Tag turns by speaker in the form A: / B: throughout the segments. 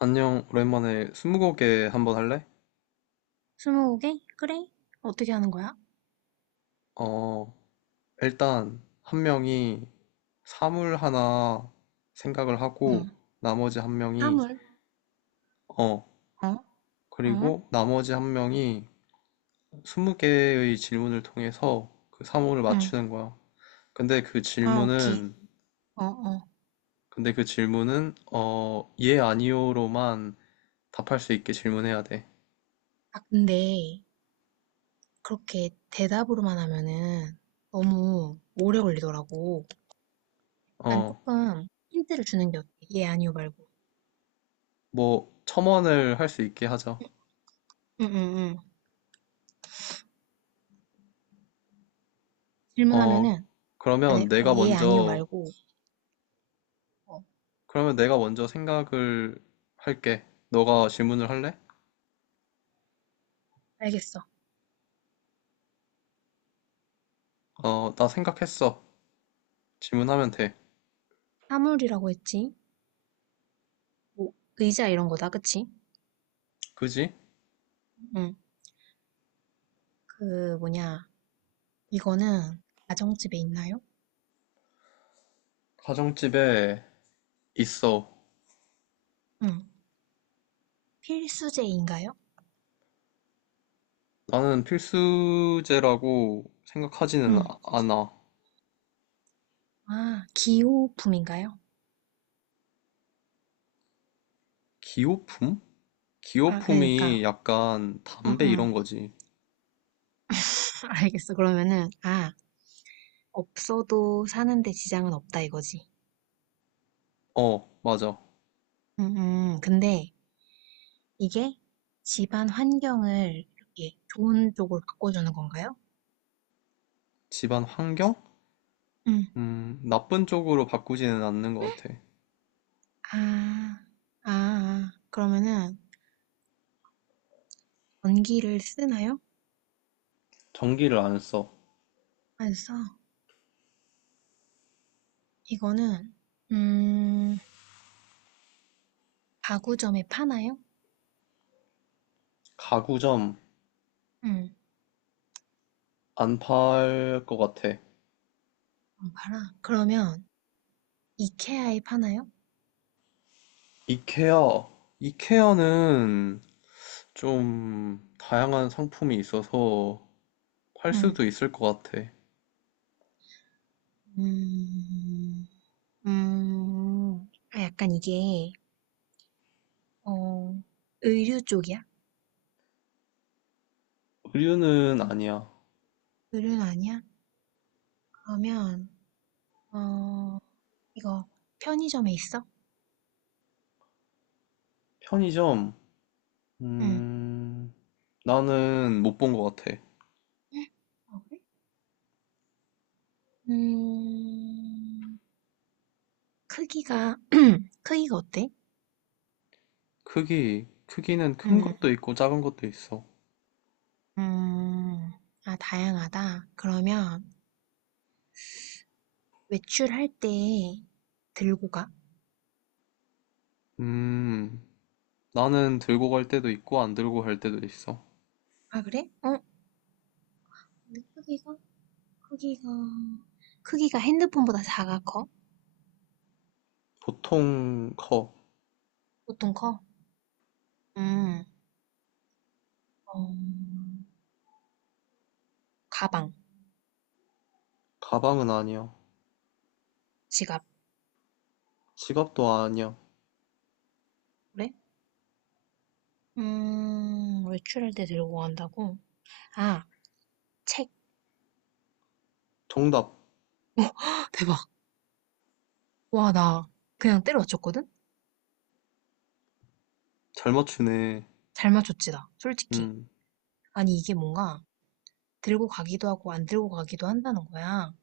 A: 안녕, 오랜만에 스무고개 한번 할래?
B: 스무 개 그래? 어떻게 하는 거야?
A: 어, 일단 한 명이 사물 하나 생각을
B: 응,
A: 하고 나머지 한 명이
B: 사물.
A: 어,
B: 어, 응,
A: 그리고 나머지 한 명이 스무 개의 질문을 통해서 그 사물을
B: 응.
A: 맞추는 거야. 근데 그
B: 아, 오케이.
A: 질문은
B: 어, 어.
A: 근데 그 질문은 예 아니오로만 답할 수 있게 질문해야 돼.
B: 아, 근데 그렇게 대답으로만 하면은 너무 오래 걸리더라고. 난
A: 어,
B: 조금 힌트를 주는 게 어때? 예, 아니요 말고.
A: 뭐 첨언을 할 수 있게 하자.
B: 응, 응, 응.
A: 어,
B: 질문하면은
A: 그러면
B: 만약에 어,
A: 내가
B: 예, 아니요
A: 먼저
B: 말고 어,
A: 그러면 내가 먼저 생각을 할게. 너가 질문을 할래?
B: 알겠어.
A: 어, 나 생각했어. 질문하면 돼.
B: 사물이라고 했지? 뭐, 의자 이런 거다, 그치?
A: 그지?
B: 응. 그 뭐냐? 이거는 가정집에 있나요?
A: 가정집에 있어.
B: 응. 필수제인가요?
A: 나는 필수제라고 생각하지는
B: 응.
A: 않아.
B: 아, 기호품인가요?
A: 기호품?
B: 아,
A: 기호품이
B: 그러니까,
A: 약간
B: 응,
A: 담배
B: 응.
A: 이런 거지.
B: 알겠어. 그러면은, 아, 없어도 사는데 지장은 없다 이거지.
A: 어, 맞아.
B: 응, 응. 근데 이게 집안 환경을 이렇게 좋은 쪽으로 바꿔주는 건가요?
A: 집안 환경?
B: 응.
A: 나쁜 쪽으로 바꾸지는 않는 것 같아.
B: 아, 아, 아. 그러면은 전기를 쓰나요?
A: 전기를 안 써.
B: 안 써. 이거는, 음, 가구점에 파나요?
A: 가구점
B: 응,
A: 안 팔 것 같아.
B: 안 팔아. 그러면 이케아에 파나요?
A: 이케아. 이케아는 좀 다양한 상품이 있어서 할
B: 응.
A: 수도 있을 것 같아.
B: 음, 아, 약간 이게, 어, 의류 쪽이야?
A: 의류는 아니야.
B: 의류는 아니야? 그러면, 어, 이거 편의점에 있어?
A: 편의점,
B: 응.
A: 음, 나는 못 본 것 같아.
B: 응? 어, 그래? 음, 크기가, 크기가 어때?
A: 크기는 큰
B: 음,
A: 것도 있고 작은 것도 있어.
B: 음, 아, 다양하다. 그러면 외출할 때 들고 가.
A: 음, 나는 들고 갈 때도 있고 안 들고 갈 때도 있어.
B: 아, 그래? 어? 근데 크기가, 크기가 핸드폰보다 작아 커?
A: 보통 커.
B: 보통 커? 음. 어, 가방,
A: 가방은 아니야.
B: 지갑,
A: 지갑도 아니야.
B: 그래? 외출할 때 들고 간다고? 아, 책.
A: 정답.
B: 헉, 대박. 와, 나 그냥 때려 맞췄거든?
A: 잘 맞추네.
B: 잘 맞췄지, 나. 솔직히.
A: 음,
B: 아니, 이게 뭔가 들고 가기도 하고 안 들고 가기도 한다는 거야.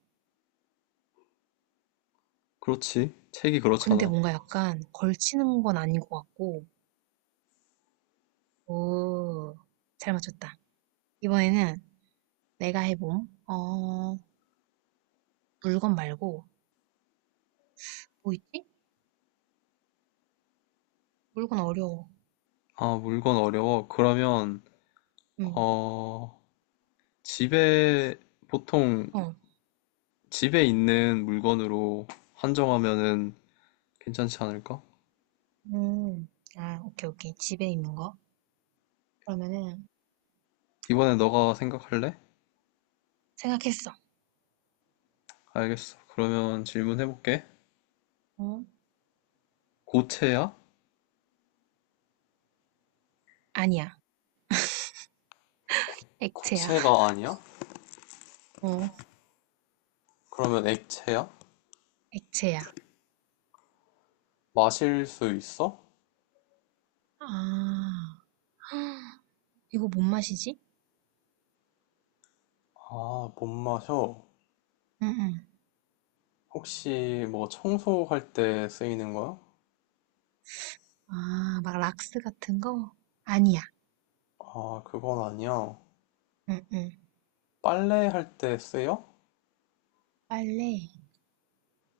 A: 그렇지. 책이
B: 근데
A: 그렇잖아.
B: 뭔가 약간 걸치는 건 아닌 것 같고. 오, 잘 맞췄다. 이번에는 내가 해봄. 어, 물건 말고, 뭐 있지? 물건 어려워.
A: 아, 물건 어려워. 그러면,
B: 응,
A: 어, 집에 보통
B: 어.
A: 집에 있는 물건으로 한정하면은 괜찮지 않을까?
B: 음, 아, 오케이, 오케이. 집에 있는 거. 그러면은
A: 이번에 너가 생각할래?
B: 생각했어.
A: 알겠어. 그러면 질문해볼게.
B: 어?
A: 고체야?
B: 아니야. 액체야.
A: 고체가 아니야?
B: 어?
A: 그러면 액체야?
B: 액체야.
A: 마실 수 있어?
B: 아. 이거 뭔 맛이지?
A: 아, 못 마셔.
B: 응응.
A: 혹시 뭐 청소할 때 쓰이는 거야?
B: 아, 막 락스 같은 거? 아니야.
A: 아, 그건 아니야.
B: 응응.
A: 빨래할 때 쓰여?
B: 빨래.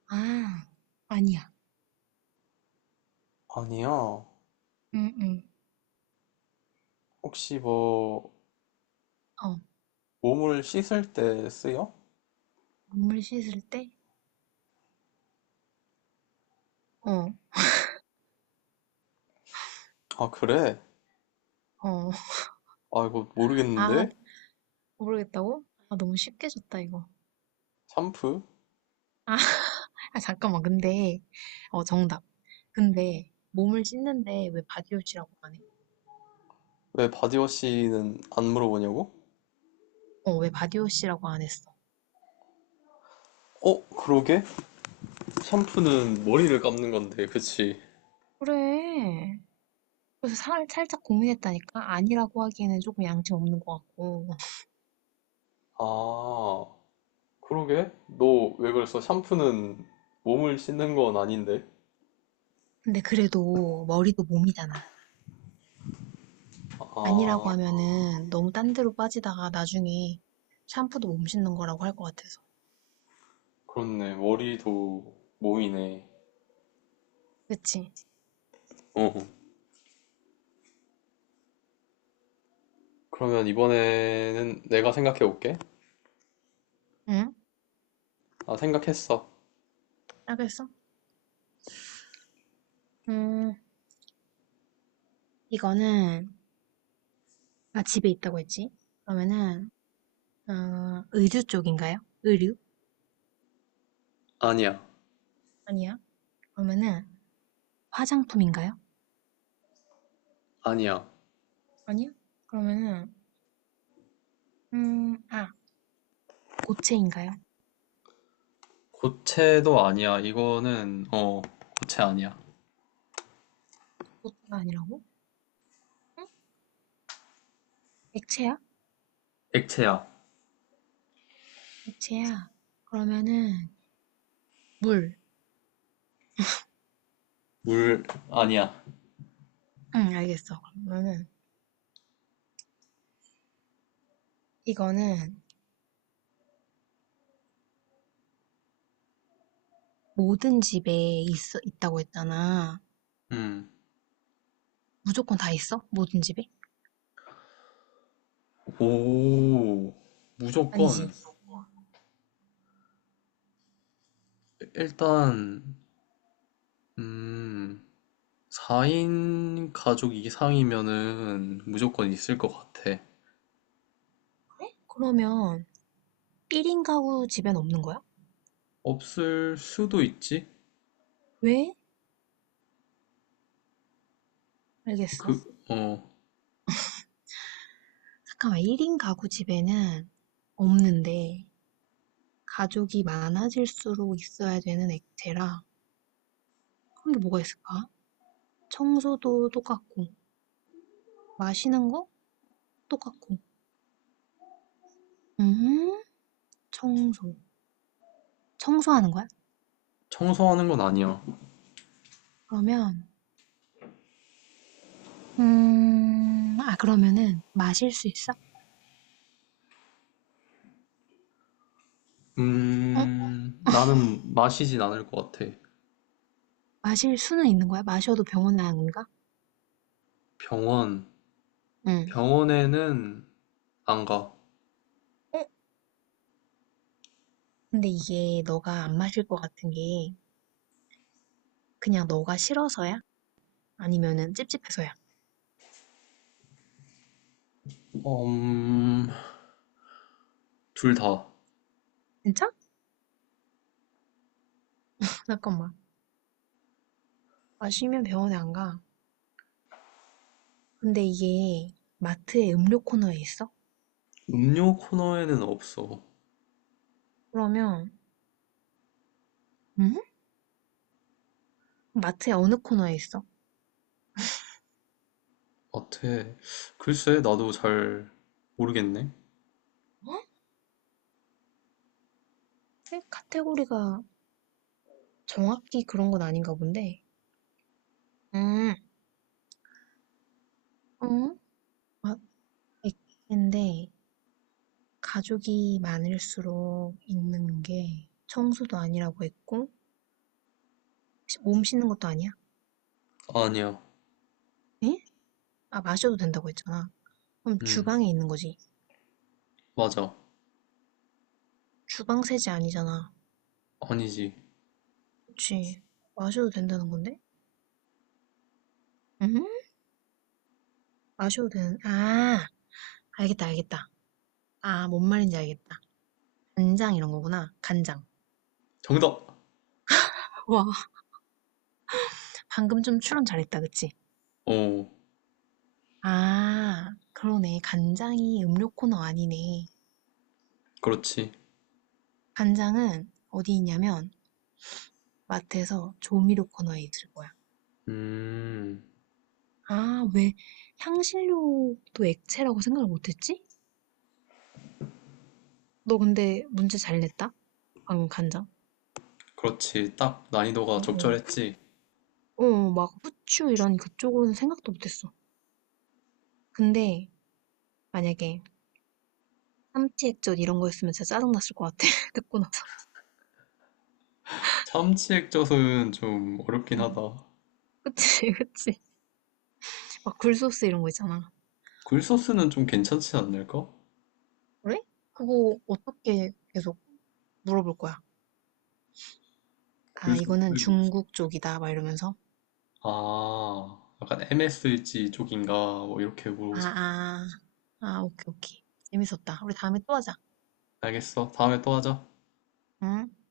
B: 아, 아니야.
A: 아니야.
B: 응응.
A: 혹시 뭐
B: 어.
A: 몸을 씻을 때 쓰여?
B: 눈물 씻을 때? 어.
A: 아, 그래.
B: 어.
A: 아, 이거
B: 아,
A: 모르겠는데?
B: 모르겠다고? 아, 너무 쉽게 줬다, 이거.
A: 샴푸?
B: 아, 아, 잠깐만. 근데 어 정답. 근데 몸을 씻는데 왜 바디워시라고 안 해?
A: 왜 바디워시는 안 물어보냐고?
B: 어, 왜 바디워시라고 안 했어?
A: 어, 그러게? 샴푸는 머리를 감는 건데, 그치?
B: 그래. 그래서 살짝 고민했다니까? 아니라고 하기에는 조금 양심 없는 것 같고.
A: 아, 그러게? 너 왜 그랬어? 샴푸는 몸을 씻는 건 아닌데?
B: 근데 그래도 머리도 몸이잖아. 아니라고
A: 아,
B: 하면은 너무 딴 데로 빠지다가 나중에 샴푸도 몸 씻는 거라고 할 것 같아서.
A: 그렇네. 머리도 모이네.
B: 그치?
A: 어. 그러면 이번에는 내가 생각해 볼게.
B: 응?
A: 아, 생각했어.
B: 알겠어? 음, 이거는, 아, 집에 있다고 했지? 그러면은, 어, 의류 쪽인가요? 의류?
A: 아니야.
B: 아니야. 그러면은, 화장품인가요?
A: 아니야.
B: 아니야. 그러면은, 아, 고체인가요?
A: 고체도 아니야. 고체 아니야.
B: 고체가 아니라고? 응? 액체야?
A: 액체야.
B: 액치야 그러면은 물.
A: 물 아니야.
B: 응, 알겠어. 그러면은 이거는 모든 집에 있어 있다고 했잖아.
A: 음.
B: 무조건 다 있어? 모든 집에?
A: 오, 무조건,
B: 아니지.
A: 일단, 음, 4인 가족 이상이면은 무조건 있을 것 같아.
B: 그러면 1인 가구 집엔 없는 거야?
A: 없을 수도 있지?
B: 왜?
A: 그,
B: 알겠어.
A: 어,
B: 잠깐만, 1인 가구 집에는 없는데 가족이 많아질수록 있어야 되는 액체라 그런 게 뭐가 있을까? 청소도 똑같고 마시는 거 똑같고. 음, 청소. 청소하는 거야?
A: 청소하는 건 아니야.
B: 그러면 아, 그러면은 마실 수 있어? 응?
A: 나는 마시진 않을 것 같아.
B: 마실 수는 있는 거야? 마셔도 병원 나안가
A: 병원,
B: 응.
A: 병원에는 안 가.
B: 어? 근데 이게 너가 안 마실 것 같은 게 그냥 너가 싫어서야? 아니면은 찝찝해서야?
A: 음, 둘 다.
B: 진짜? 잠깐만. 마시면 병원에 안 가. 근데 이게 마트의 음료 코너에 있어?
A: 음료 코너에는 없어.
B: 그러면, 응? 마트의 어느 코너에 있어?
A: 같아. 글쎄, 나도 잘 모르겠네.
B: 어? 에? 카테고리가 정확히 그런 건 아닌가 본데. 음. 응? 마- 있는데 가족이 많을수록 있는 게 청소도 아니라고 했고 몸 씻는 것도 아니야?
A: 아니야.
B: 에? 아 마셔도 된다고 했잖아. 그럼
A: 음,
B: 주방에 있는 거지.
A: 맞아.
B: 주방 세제 아니잖아.
A: 아니지.
B: 그치. 마셔도 된다는 건데? 응? 마셔도 되는 아 알겠다 알겠다. 아 뭔 말인지 알겠다. 간장 이런 거구나. 간장.
A: 정답!
B: 와, 방금 좀 추론 잘했다, 그치?
A: 어,
B: 아, 그러네. 간장이 음료 코너 아니네.
A: 그렇지.
B: 간장은 어디 있냐면 마트에서 조미료 코너에 있을 거야.
A: 음,
B: 아, 왜 향신료도 액체라고 생각을 못했지? 너 근데 문제 잘 냈다? 방금 간장.
A: 그렇지. 딱 난이도가
B: 어, 어.
A: 적절했지.
B: 어, 막 후추 이런 그쪽으로는 생각도 못했어. 근데 만약에 삼치 액젓 이런 거였으면 진짜 짜증났을 것 같아. 듣고 나서.
A: 참치 액젓은 좀 어렵긴
B: 응.
A: 하다.
B: 그치, 그치. 막 굴소스 이런 거 있잖아.
A: 굴소스는 좀 괜찮지 않을까?
B: 그래? 그거 어떻게 계속 물어볼 거야? 아,
A: 굴소스.
B: 이거는 중국 쪽이다. 막 이러면서.
A: 아, 약간 MSG 쪽인가? 뭐 이렇게
B: 아,
A: 물어보자.
B: 아. 아, 오케이, 오케이. 재밌었다. 우리 다음에 또 하자.
A: 알겠어. 다음에 또 하자.
B: 응?